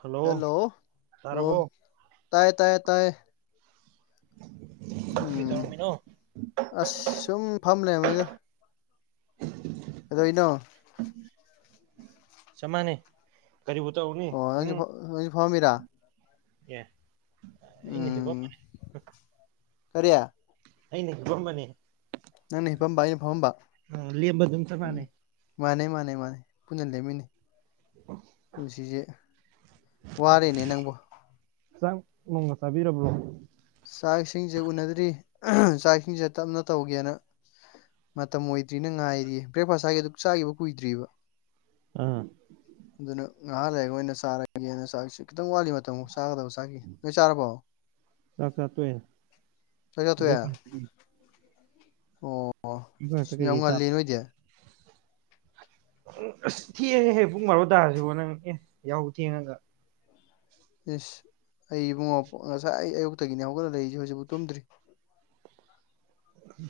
hello hello ꯑꯣ ꯇꯥꯔꯕꯣ ꯇꯥꯏꯌꯦ ꯇꯥꯏꯌꯦ ꯇꯥꯏꯌꯦ ꯀꯔꯤ ꯎꯝ ꯇꯧꯔꯝꯃꯤꯅꯣ ꯑꯁ ꯁꯨꯝ ꯐꯝꯂ ꯃꯣꯏꯗ ꯁꯃꯅꯦ ꯀꯕꯨ ꯇꯅꯤ ꯑꯣ ꯅꯪꯁꯨ ꯅꯪꯁꯨ ꯐꯝꯃꯤꯔꯥ ꯑꯦꯅꯤ ꯍꯕ ꯀꯔꯤꯌꯥ ꯑꯅꯦ ꯀꯝꯕꯅꯦ ꯅꯪꯅ ꯍꯄꯥꯝꯕ ꯑꯩꯅ ꯐꯝꯕ ꯂꯦꯝꯕ ꯑꯗꯨꯝ ꯆꯞ ꯎꯝ ꯃꯥꯟꯅꯩ ꯃꯥꯅꯦ ꯃꯥꯅꯦ ꯃꯥꯅꯦ ꯄꯨꯟꯅ ꯂꯩꯃꯤꯅꯤ ꯄꯨꯟꯁꯤꯁꯦ ꯋꯥꯔꯦꯅꯦ ꯅꯪꯕꯨ ꯆ ꯅꯣꯡꯃ ꯆꯥꯕꯤꯔꯕ꯭ꯔꯣ ꯆꯥꯛ ꯏꯁꯤꯡꯁꯦ ꯎꯅꯗ꯭ꯔꯤ ꯆꯥꯛ ꯏꯁꯤꯡꯁꯦ ꯇꯞꯅ ꯇꯧꯒꯦꯅ ꯃꯇꯝ ꯑꯣꯏꯗ꯭ꯔꯤꯅ ꯉꯥꯏꯔꯤ ꯕ꯭ꯔꯦꯛꯐꯥꯁ ꯍꯥꯏꯒꯦ ꯑꯗꯨꯛ ꯆꯥꯈꯤꯕ ꯀꯨꯏꯗ꯭ꯔꯤꯕ ꯑ ꯉꯍꯥꯟ ꯂꯩꯌꯦꯣꯏꯅ ꯆꯥꯔꯒꯦꯅ ꯆꯁꯨ ꯈꯤꯇꯪ ꯋꯥꯠꯂꯤ ꯃꯇꯝ ꯆꯥꯒꯗꯕ ꯆꯥꯈꯤ ꯅꯣꯏ ꯆꯥꯔꯐꯥꯎ ꯆꯥꯛ ꯆꯥꯛ ꯇꯋ ꯑꯣ ꯁꯤ ꯌꯥꯝ ꯉꯜꯂꯤ ꯅꯣꯏꯗꯤ ꯍ ꯑꯁ ꯊꯦꯡꯑꯦ ꯍꯦꯛ ꯄꯨꯡ ꯃꯥꯣ ꯇꯥꯔꯁꯤꯕꯣ ꯅꯪ ꯑꯦ ꯌꯥꯎ ꯊꯦꯡꯉꯒ ꯏꯁꯁ ꯑꯩ ꯏꯕꯨꯡꯉꯣ ꯉꯁꯥꯏ ꯑꯩ ꯑꯌꯨꯛꯇꯒꯤꯅꯦ ꯍꯧꯒꯠꯂ ꯂꯩꯛꯏꯁꯦ ꯍꯧꯖꯤꯛꯐꯥꯎ ꯇꯨꯝꯗ꯭ꯔꯤ ꯎꯝ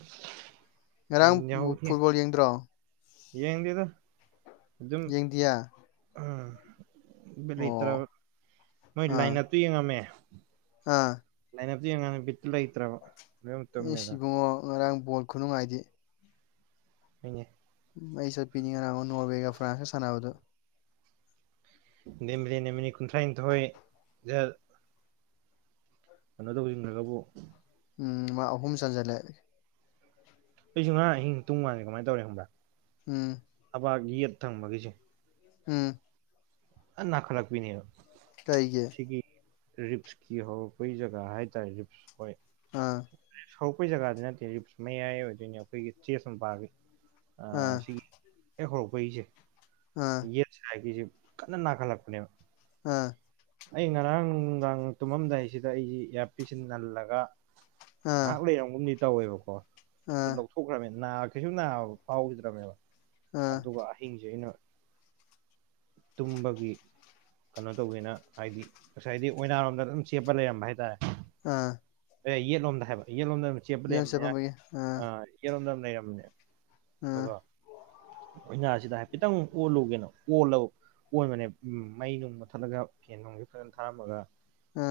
ꯉꯔꯥꯡ ꯐꯨꯠꯕꯣꯜ ꯌꯦꯡꯗ꯭ꯔꯣ ꯌꯦꯡꯗꯤꯗ ꯑꯗꯨ ꯑꯗꯨꯝ ꯌꯦꯡꯗꯤꯌꯦ ꯎꯝ ꯂꯩꯇ꯭ꯔ ꯑꯣ ꯅꯣꯏ ꯑꯥ ꯂꯥꯏꯅꯠꯇꯨ ꯌꯦꯡꯉꯝꯃꯦ ꯑꯥ ꯑꯛꯇ ꯌꯦꯅ ꯤꯇꯂ ꯏꯇꯩ꯭ꯔ ꯑꯩ ꯁꯤꯕꯨꯡꯉꯣ ꯉꯔꯥꯡ ꯕꯣꯜ ꯈꯨꯅꯨꯡꯉꯥꯏꯗꯤ ꯑ ꯃꯩ ꯁꯠꯄꯤꯅꯤꯒ ꯅ ꯅꯣꯔꯋꯦꯒ ꯐ꯭ꯔꯥꯟꯁ ꯁꯅꯕꯣ ꯅꯦꯃꯤꯗ ꯅꯦꯃꯤꯅꯤ ꯀꯨꯟꯊ꯭ꯔꯥꯅꯤꯊ ꯍꯣꯏ ꯀꯩꯅꯣ ꯇꯧꯁꯤꯟꯈ꯭ꯔꯒꯕꯨ ꯎꯝ ꯃꯥ ꯑꯍꯨꯝ ꯆꯟꯖꯜꯂꯛꯦ ꯑꯩꯁꯨ ꯉꯥꯡ ꯑꯍꯤꯡ ꯇꯨꯡ ꯃꯥꯟꯗꯦ ꯀꯃꯥꯏꯅ ꯇꯧꯔꯦ ꯍꯪꯕ꯭ꯔꯥ ꯎꯝ ꯄ ꯌꯦꯠ ꯊꯪꯕꯒꯤꯁꯦ ꯎꯝ ꯅ ꯈꯔꯥꯛꯄꯤꯅꯤꯔꯣ ꯀꯩꯒꯤ ꯔꯤꯞꯁꯀꯤ ꯍꯧꯔꯛꯄꯩ ꯖꯒꯥ ꯍꯥꯏꯇꯥꯔꯦ ꯔꯤꯞꯁ ꯑ ꯍꯧꯧꯔꯛꯄ ꯖꯒꯥꯗꯤ ꯅꯠꯇꯦ ꯔꯤꯞꯁ ꯃꯌꯥꯏ ꯑꯣꯏꯗꯣꯏꯅꯤ ꯑꯩꯈꯣꯏꯒꯤ ꯆꯦꯁ ꯑꯃ ꯄꯥꯒꯤ ꯑꯥ ꯁꯤꯒꯤ ꯍꯦꯛ ꯍꯧꯔꯛꯄꯒꯤꯁꯦ ꯑꯥ ꯌꯦꯠꯁ ꯍꯥꯏꯒꯤꯁꯦ ꯀꯅꯅꯥ ꯈꯔꯞꯅꯦꯕ ꯑꯥ ꯑꯩ ꯉꯔꯥꯡ ꯅꯨꯡꯗꯥꯡ ꯇꯨꯝꯃꯝꯗꯥꯏꯁꯤꯗ ꯑꯩꯁꯤ ꯏꯌꯥꯔ ꯄꯤꯁꯤꯟ ꯅꯜꯂꯒ ꯑꯥ ꯉꯥꯏꯍꯥꯛ ꯂꯩꯔꯝꯒꯨꯝꯅꯤ ꯇꯧꯋꯦꯕꯀꯣ ꯑꯗꯨ ꯑꯥ ꯂꯧꯊꯣꯛꯈ꯭ꯔꯕꯅ ꯅꯥꯈꯤꯁꯨ ꯅꯥꯕ ꯐꯥꯎꯈꯤꯗ꯭ꯔꯅꯦꯕ ꯑꯥ ꯑꯗꯨꯒ ꯑꯍꯤꯡꯁꯦ ꯑꯩꯅ ꯇꯨꯝꯕꯒꯤ ꯀꯩꯅꯣ ꯇꯧꯕꯒꯦꯅ ꯍꯥꯏꯗꯤ ꯉꯁꯥꯏꯗꯤ ꯑꯣꯏꯅꯥꯔꯣꯝꯗ ꯑꯗꯨꯝ ꯆꯦꯞꯄ ꯂꯩꯔꯝꯕ ꯍꯥꯏꯇꯥꯔꯦ ꯑ ꯑꯦ ꯌꯦꯠꯂꯣꯝꯗ ꯍꯥꯏꯕ ꯌꯦꯠꯂꯣꯝꯗ ꯑꯗꯨꯝ ꯆꯦꯞꯄ ꯂꯩꯔꯕꯅꯦ ꯆꯠꯄꯝꯕꯒꯤ ꯌꯦꯠꯂꯣꯝꯗ ꯑꯗꯨꯝ ꯂꯩꯔꯝꯕꯅꯦ ꯑꯝ ꯅꯥꯁꯤꯗ ꯍꯥꯏꯐꯦꯠꯇꯪ ꯑꯣꯜꯂꯨꯒꯦꯅꯣ ꯑꯣꯜꯂ ꯑꯣꯟꯕꯅꯦ ꯎꯝ ꯃꯩ ꯅꯨꯡ ꯃ ꯊꯠꯂꯒ ꯐꯦꯟ ꯅꯨꯡꯁꯦ ꯐꯖꯅ ꯊꯥꯔꯝꯃꯒ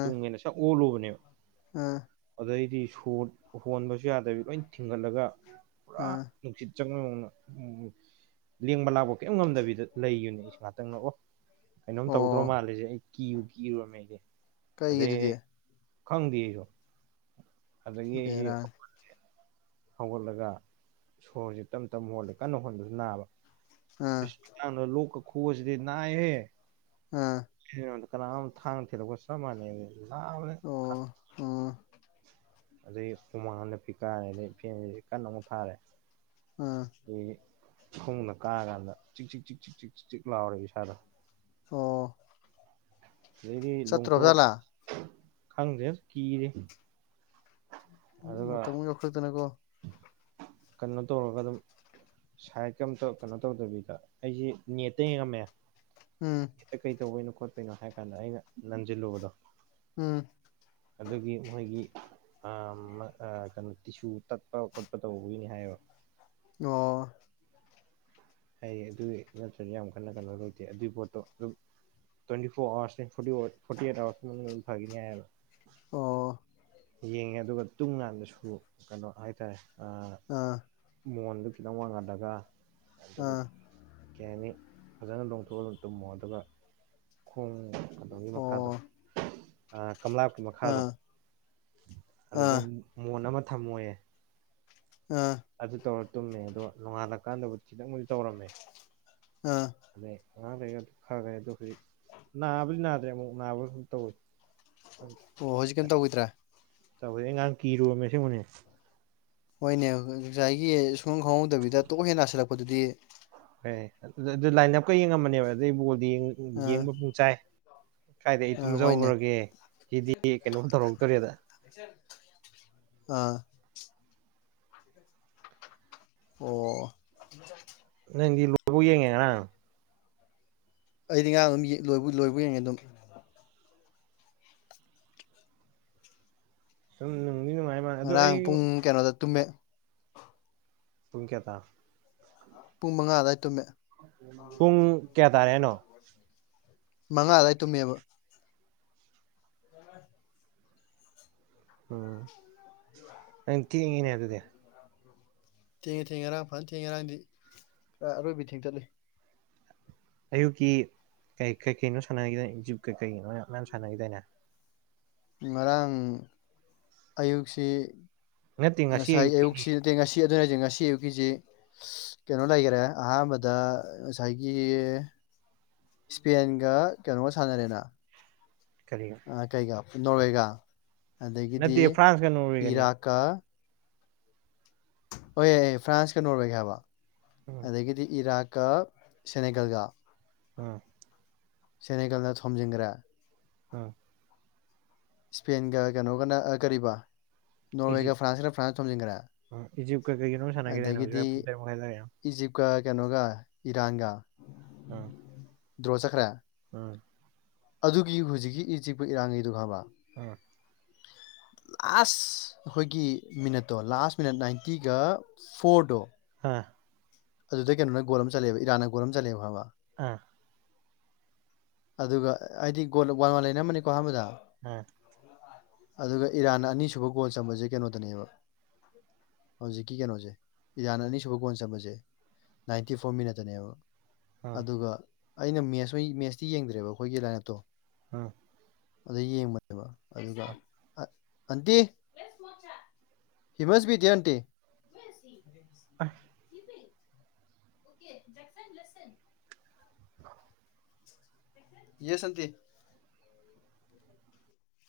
ꯇꯨꯡꯉꯦꯅ ꯁꯛ ꯑꯣꯜꯂꯨꯕꯅꯦ ꯑꯝ ꯑꯗꯩꯗꯤ ꯁꯣꯔ ꯍꯣꯟꯕꯁꯨ ꯌꯥꯗꯕꯤ ꯂꯣꯏ ꯊꯤꯡꯒꯠꯂꯒ ꯄꯨꯔꯥ ꯑꯥ ꯅꯨꯡꯁꯤꯠ ꯆꯪꯅ ꯎ ꯂꯦꯡꯕ ꯂꯥꯛꯄ ꯀꯔꯤꯝ ꯉꯝꯗꯕꯤꯗ ꯂꯩꯈꯤꯕꯅꯦ ꯑꯩ ꯉꯍꯥꯛꯇꯪꯅ ꯑꯣ ꯀꯩꯅꯣꯝ ꯇꯧꯗ꯭ꯔꯣ ꯑꯣ ꯃꯥꯜꯂꯁꯦ ꯑꯩ ꯀꯤꯌꯨ ꯀꯤꯔꯨꯔꯃꯦ ꯑꯩꯗꯤ ꯀꯩꯒꯤ ꯑꯗꯨꯗꯤ ꯈꯪꯗꯦ ꯑꯩꯁꯨ ꯑꯗꯨꯗꯒꯤ ꯑꯩꯁꯤꯦ ꯕꯦꯔꯥꯅꯤ ꯍꯧꯒꯠꯂꯒ ꯁꯣꯔꯁꯦ ꯇꯞ ꯇꯞ ꯍꯣꯜꯂꯦ ꯀꯟꯅ ꯍꯣꯣꯟꯕꯁꯨ ꯅꯥꯕ ꯑꯥ ꯁ ꯂ ꯈꯨꯖꯗꯤꯅꯥ ꯍꯦ ꯑ ꯀꯅꯥꯝ ꯊꯥꯡ ꯊꯤꯔꯛꯄ ꯆꯞ ꯃꯥꯟꯅꯩ ꯅꯕꯅꯥ ꯑꯣ ꯑꯣ ꯑꯗꯩ ꯍꯨꯃꯥꯡꯗ ꯄꯤꯛ ꯀꯥꯔꯦ ꯑꯗꯩ ꯐꯦꯟ ꯀꯟꯅ ꯑꯃꯨꯛ ꯊꯥꯔꯦ ꯑꯝ ꯈꯣꯡꯅ ꯀꯥꯀꯥꯟꯗ ꯆꯤꯛ ꯆꯤꯛ ꯆꯤꯛ ꯆꯤꯛ ꯆꯤꯛ ꯆꯤꯛ ꯆꯤꯛ ꯂꯥꯎꯔꯦ ꯏꯁꯥꯗꯣ ꯑꯣ ꯂꯩꯗꯤ ꯂꯣꯡꯊꯣꯛ ꯆꯠꯇ꯭ꯔꯣꯕꯖꯥꯠꯂꯥ ꯈꯪꯗ꯭ꯔꯦ ꯀꯤꯔꯦ ꯎ ꯑꯗꯨꯒ ꯇꯕꯨꯨꯡ ꯌꯈꯔꯗꯅꯀꯣ ꯀꯩꯅ ꯇ ꯑꯣꯂꯒ ꯑꯗꯨꯝ ꯁꯥꯏꯗ ꯀꯝꯇ ꯀꯩꯅꯣ ꯇꯧꯗꯕꯤꯗ ꯑꯩꯁꯦ ꯅꯦꯠꯇ ꯌꯦꯡꯉꯝꯃꯦ ꯎꯝ ꯍꯦꯛꯇ ꯀꯩ ꯇꯧꯕꯩꯅꯣ ꯈꯣꯠꯇꯣꯏꯩꯅꯣ ꯍꯥꯏ ꯀꯥꯟꯗ ꯑꯩꯅ ꯅꯟꯁꯤꯜꯂꯨꯕꯗꯣ ꯎꯝ ꯑꯗꯨꯗꯒꯤ ꯃꯣꯏꯒꯤ ꯀꯩꯅꯣ ꯇꯤꯁꯨ ꯇꯠꯄ ꯈꯣꯠꯄ ꯇꯧꯕꯒꯤꯅꯤ ꯍꯥꯏꯕ ꯑꯣ ꯍ ꯑꯗꯨꯒꯤ ꯅꯠꯇꯁꯨ ꯌꯥꯝ ꯀꯟꯅ ꯀꯩꯅꯣ ꯂꯩꯇꯦ ꯑꯗꯨꯒꯤ ꯄꯣꯠꯇꯣ ꯑꯗꯨꯝ ꯭ꯋꯦꯟ ꯐꯋꯥꯋꯥ ꯑꯣ ꯌꯦꯡꯉꯦ ꯑꯗꯨꯒ ꯇꯨꯡ ꯀꯗꯁꯨ ꯀꯩꯅꯣ ꯍꯥꯏꯇꯥꯔꯦ ꯑꯥ ꯑꯗꯨ ꯈꯤꯇꯪ ꯋꯥꯡꯍꯜꯂꯒ ꯑꯗꯨꯝ ꯑꯝ ꯀꯩ ꯍꯥꯏꯅꯤ ꯐꯖꯅ ꯂꯣꯡꯊꯣꯛꯑꯒ ꯇꯨꯝꯃꯣ ꯑꯗꯨꯒ ꯈꯣꯡ ꯑꯗꯣꯝꯒꯤ ꯃꯈꯥꯗꯣ ꯑꯣ ꯀꯪꯂꯥꯀꯤ ꯃꯈꯥꯗꯣ ꯑꯥ ꯑꯗꯨꯗ ꯑꯥ ꯃꯣꯟ ꯑꯃ ꯊꯝꯃꯣꯏꯌꯦ ꯑꯥ ꯑꯗꯨ ꯇꯧꯔ ꯇꯨꯝꯃꯦ ꯑꯗꯣ ꯅꯣꯡꯉꯥꯜꯂꯀꯥꯟꯗꯕꯨ ꯈꯤꯇꯪꯕꯨꯁꯨ ꯇꯧꯔꯝꯃꯦ ꯑ ꯉ ꯂꯩ ꯑꯗꯨ ꯐꯈ꯭ꯔꯦ ꯑꯗꯣ ꯍꯧꯖꯤꯛ ꯅꯥꯕꯗꯤ ꯅꯥꯗ꯭ꯔꯦ ꯑꯃꯨꯛ ꯅꯥꯕ ꯑꯗꯨꯨꯝ ꯇꯧꯋꯤ ꯑꯣ ꯍꯧꯖꯤꯛ ꯀꯝ ꯇꯧꯒꯣꯏꯗ꯭ꯔꯥ ꯇ ꯉꯅ ꯀꯤꯔꯣ ꯃꯦ ꯁꯤ ꯃꯅꯦ ꯍꯣꯏꯅꯦ ꯉꯁꯥꯏꯒꯤ ꯁꯨꯝꯪ ꯈꯪꯍꯧꯗꯕꯤꯗ ꯇꯣꯛ ꯍꯦꯟꯅ ꯍꯥꯁꯤꯜꯂꯛꯄꯗꯨꯗꯤ ꯍ ꯑꯗꯨ ꯂꯥꯏꯟ ꯑꯞꯀ ꯌꯦꯡꯉꯃꯅꯦꯕ ꯑꯗꯨꯩ ꯕꯣꯜꯗꯤ ꯑꯥ ꯌꯦꯡꯕ ꯄꯨꯡ ꯆꯥꯏ ꯀꯥꯏꯗ ꯑꯩ ꯑꯥ ꯍꯣꯏꯅꯦ ꯇꯨꯝꯖꯍꯧꯨꯔꯒꯦ ꯁꯤꯗꯤ ꯀꯩꯅꯣꯝ ꯇꯧꯔꯛꯇ꯭ꯔꯦꯗ ꯑꯥ ꯑꯣ ꯪ ꯂꯧꯕ ꯌꯦꯉꯦꯅꯥ ꯑꯩꯗꯤ ꯉꯔꯥꯡ ꯑꯗꯨꯝ ꯂꯣꯏ ꯂꯣꯏꯕꯨ ꯌꯦꯡꯉꯦ ꯑꯗꯨꯝ ꯁꯨꯝ ꯅꯨꯡꯗꯤ ꯅꯨꯡꯉꯥꯏ ꯃꯥ ꯑꯗꯣ ꯉꯔꯥꯡ ꯑꯩ ꯄꯨꯡ ꯀꯩꯅꯣꯗ ꯇꯨꯝꯃꯦ ꯄꯨꯡ ꯀꯌꯥ ꯇꯔꯕ ꯄꯨꯡ ꯃꯉꯥ ꯗꯥꯏ ꯄꯨꯡ ꯀꯌꯥ ꯇꯥꯔꯦ ꯍꯥꯏꯅꯣ ꯃꯉꯥ ꯑꯗꯨꯋꯥꯏ ꯇꯨꯝꯃꯦꯕ ꯎꯝ ꯅꯪ ꯀꯦꯡꯉꯤꯅꯦ ꯑꯗꯨꯗꯤ ꯊꯦꯡꯉꯦ ꯊꯦꯡꯉꯦ ꯉꯔꯥꯡ ꯐꯅ ꯊꯦꯡꯉꯦ ꯉꯔꯥꯡꯗꯤ ꯑꯔꯣꯏꯕꯤ ꯊꯦꯡ ꯆꯠꯂꯨ ꯑꯌꯨꯛꯀꯤ ꯀꯩ ꯀꯩ ꯀꯩꯅꯣ ꯁꯥꯟꯅꯈꯤꯗ ꯀꯩ ꯀꯩꯅꯣ ꯃꯌꯥꯝ ꯁꯥꯟꯅꯈꯤꯗꯅꯦ ꯉꯔꯥꯡ ꯑꯌꯨꯛꯁꯤ ꯅꯠꯇꯦ ꯉꯁꯤ ꯉꯁꯥꯏ ꯑ ꯑꯌꯨꯛꯀꯤꯅꯤ ꯁꯤꯠꯇ ꯉꯁꯤ ꯑꯗꯨꯅꯁ ꯉꯁꯤ ꯑꯌꯨꯛꯀꯤꯁꯤ ꯀꯩꯅꯣ ꯂꯩꯈꯔꯦ ꯑꯍꯥꯟꯕꯗ ꯉꯁꯥꯏꯒꯤ ꯏꯁꯄꯦꯟꯒ ꯀꯩꯅꯣꯒ ꯁꯥꯟꯅꯔꯦꯅ ꯀꯔꯤ ꯀꯩꯒ ꯅꯣꯔꯋꯦꯒ ꯅꯠꯇꯦ ꯑꯗꯒꯤꯗꯤ ꯐ꯭ꯔꯥꯟꯁꯀ ꯅꯣꯔꯋꯦꯒꯅꯤ ꯏꯔꯥꯛꯀ ꯍ ꯐ꯭ꯔꯥꯟꯁꯀ ꯅꯣꯔꯋꯦꯒ ꯍꯥꯏꯕ ꯎꯝ ꯑꯗꯒꯤꯗꯤ ꯏꯔꯥꯛ ꯛ ꯁꯅꯤꯒꯒ ꯎꯝ ꯁꯦꯅꯦꯀꯜꯗ ꯊꯝꯖꯤꯡꯒ꯭ꯔꯥ ꯎꯝ ꯏꯁꯄꯦꯟꯒ ꯀꯩꯅꯣꯒꯅ ꯀꯕꯥ ꯅꯣꯔꯋꯦꯒ ꯐ꯭ꯔꯥꯟꯁꯒꯅ ꯐ꯭ꯔꯥꯟꯁꯅ ꯊꯣꯝꯖꯤꯟꯈ꯭ꯔꯦ ꯏꯖꯤꯞ ꯀꯩꯒꯤꯅꯣ ꯁꯥꯟꯅꯒꯗꯅ ꯑꯗꯒꯤꯗꯤ ꯍꯧ ꯏꯖꯤꯞꯀ ꯀꯩꯅꯣꯒ ꯏꯔꯥꯡꯒ ꯎꯝ ꯗ꯭ꯔꯣ ꯆꯈ꯭ꯔ ꯎꯝ ꯑꯗꯨꯒꯤ ꯍꯧꯖꯤꯛꯀꯤ ꯏ ꯆꯤꯛꯄ ꯏꯔꯥꯡꯉꯩꯗꯨ ꯈꯡꯉꯥꯕꯥ ꯎꯝ ꯂꯥꯁ ꯑꯩꯈꯣꯏꯒꯤ ꯃꯤꯅꯠꯇꯣ ꯂꯥꯁ ꯃꯤꯅꯠ ꯅꯥꯏꯟꯇꯤꯒ ꯐꯣꯔꯗꯣ ꯑꯥ ꯑꯗꯨꯗ ꯀꯩꯅꯣ ꯒꯣꯜ ꯑꯃ ꯆꯂꯦꯕ ꯏꯔꯥꯟꯅ ꯒꯣ ꯑꯃ ꯆꯠꯂꯦꯕꯃ ꯑꯥ ꯑꯗꯨꯒ ꯑꯩꯗꯤꯒꯣ ꯋꯥꯟ ꯋꯥꯟ ꯂꯩꯅꯔꯝꯝꯕꯅꯤꯀꯣ ꯑꯍꯥꯟꯕꯗ ꯎꯝ ꯑꯗꯨꯒ ꯏꯔꯥꯟ ꯑꯅꯤꯁꯨꯕ ꯒꯣꯜ ꯆꯝꯕꯁꯦ ꯀꯩꯅꯣꯗꯅꯦꯕ ꯍꯧꯖꯤꯛꯀꯤ ꯀꯩꯅꯣꯁꯦ ꯏꯖꯥꯟ ꯑꯅꯤꯁꯨꯕ ꯀꯣꯟ ꯆꯟꯕꯥꯁꯦ ꯅꯥꯏꯟꯇꯤ ꯐꯣꯔ ꯃꯤꯅꯇꯅꯦꯕ ꯑꯥ ꯑꯗꯨꯒ ꯑꯩꯅ ꯃꯦꯁ ꯃꯦꯠꯁꯇꯤ ꯌꯦꯡꯗ꯭ꯔꯦꯕ ꯑꯩꯈꯣꯏꯒꯤ ꯂꯥꯏꯅꯥꯠꯇꯣ ꯑꯝ ꯑꯗ ꯌꯦꯡꯕꯅꯦꯕ ꯑꯗꯨꯒ ꯑꯟꯇꯤ ꯍꯤꯃꯁꯄꯤꯤꯇ ꯑꯟꯇꯤ [unintelligible] ꯑ [unintelligible] ꯌꯦ ꯁꯇ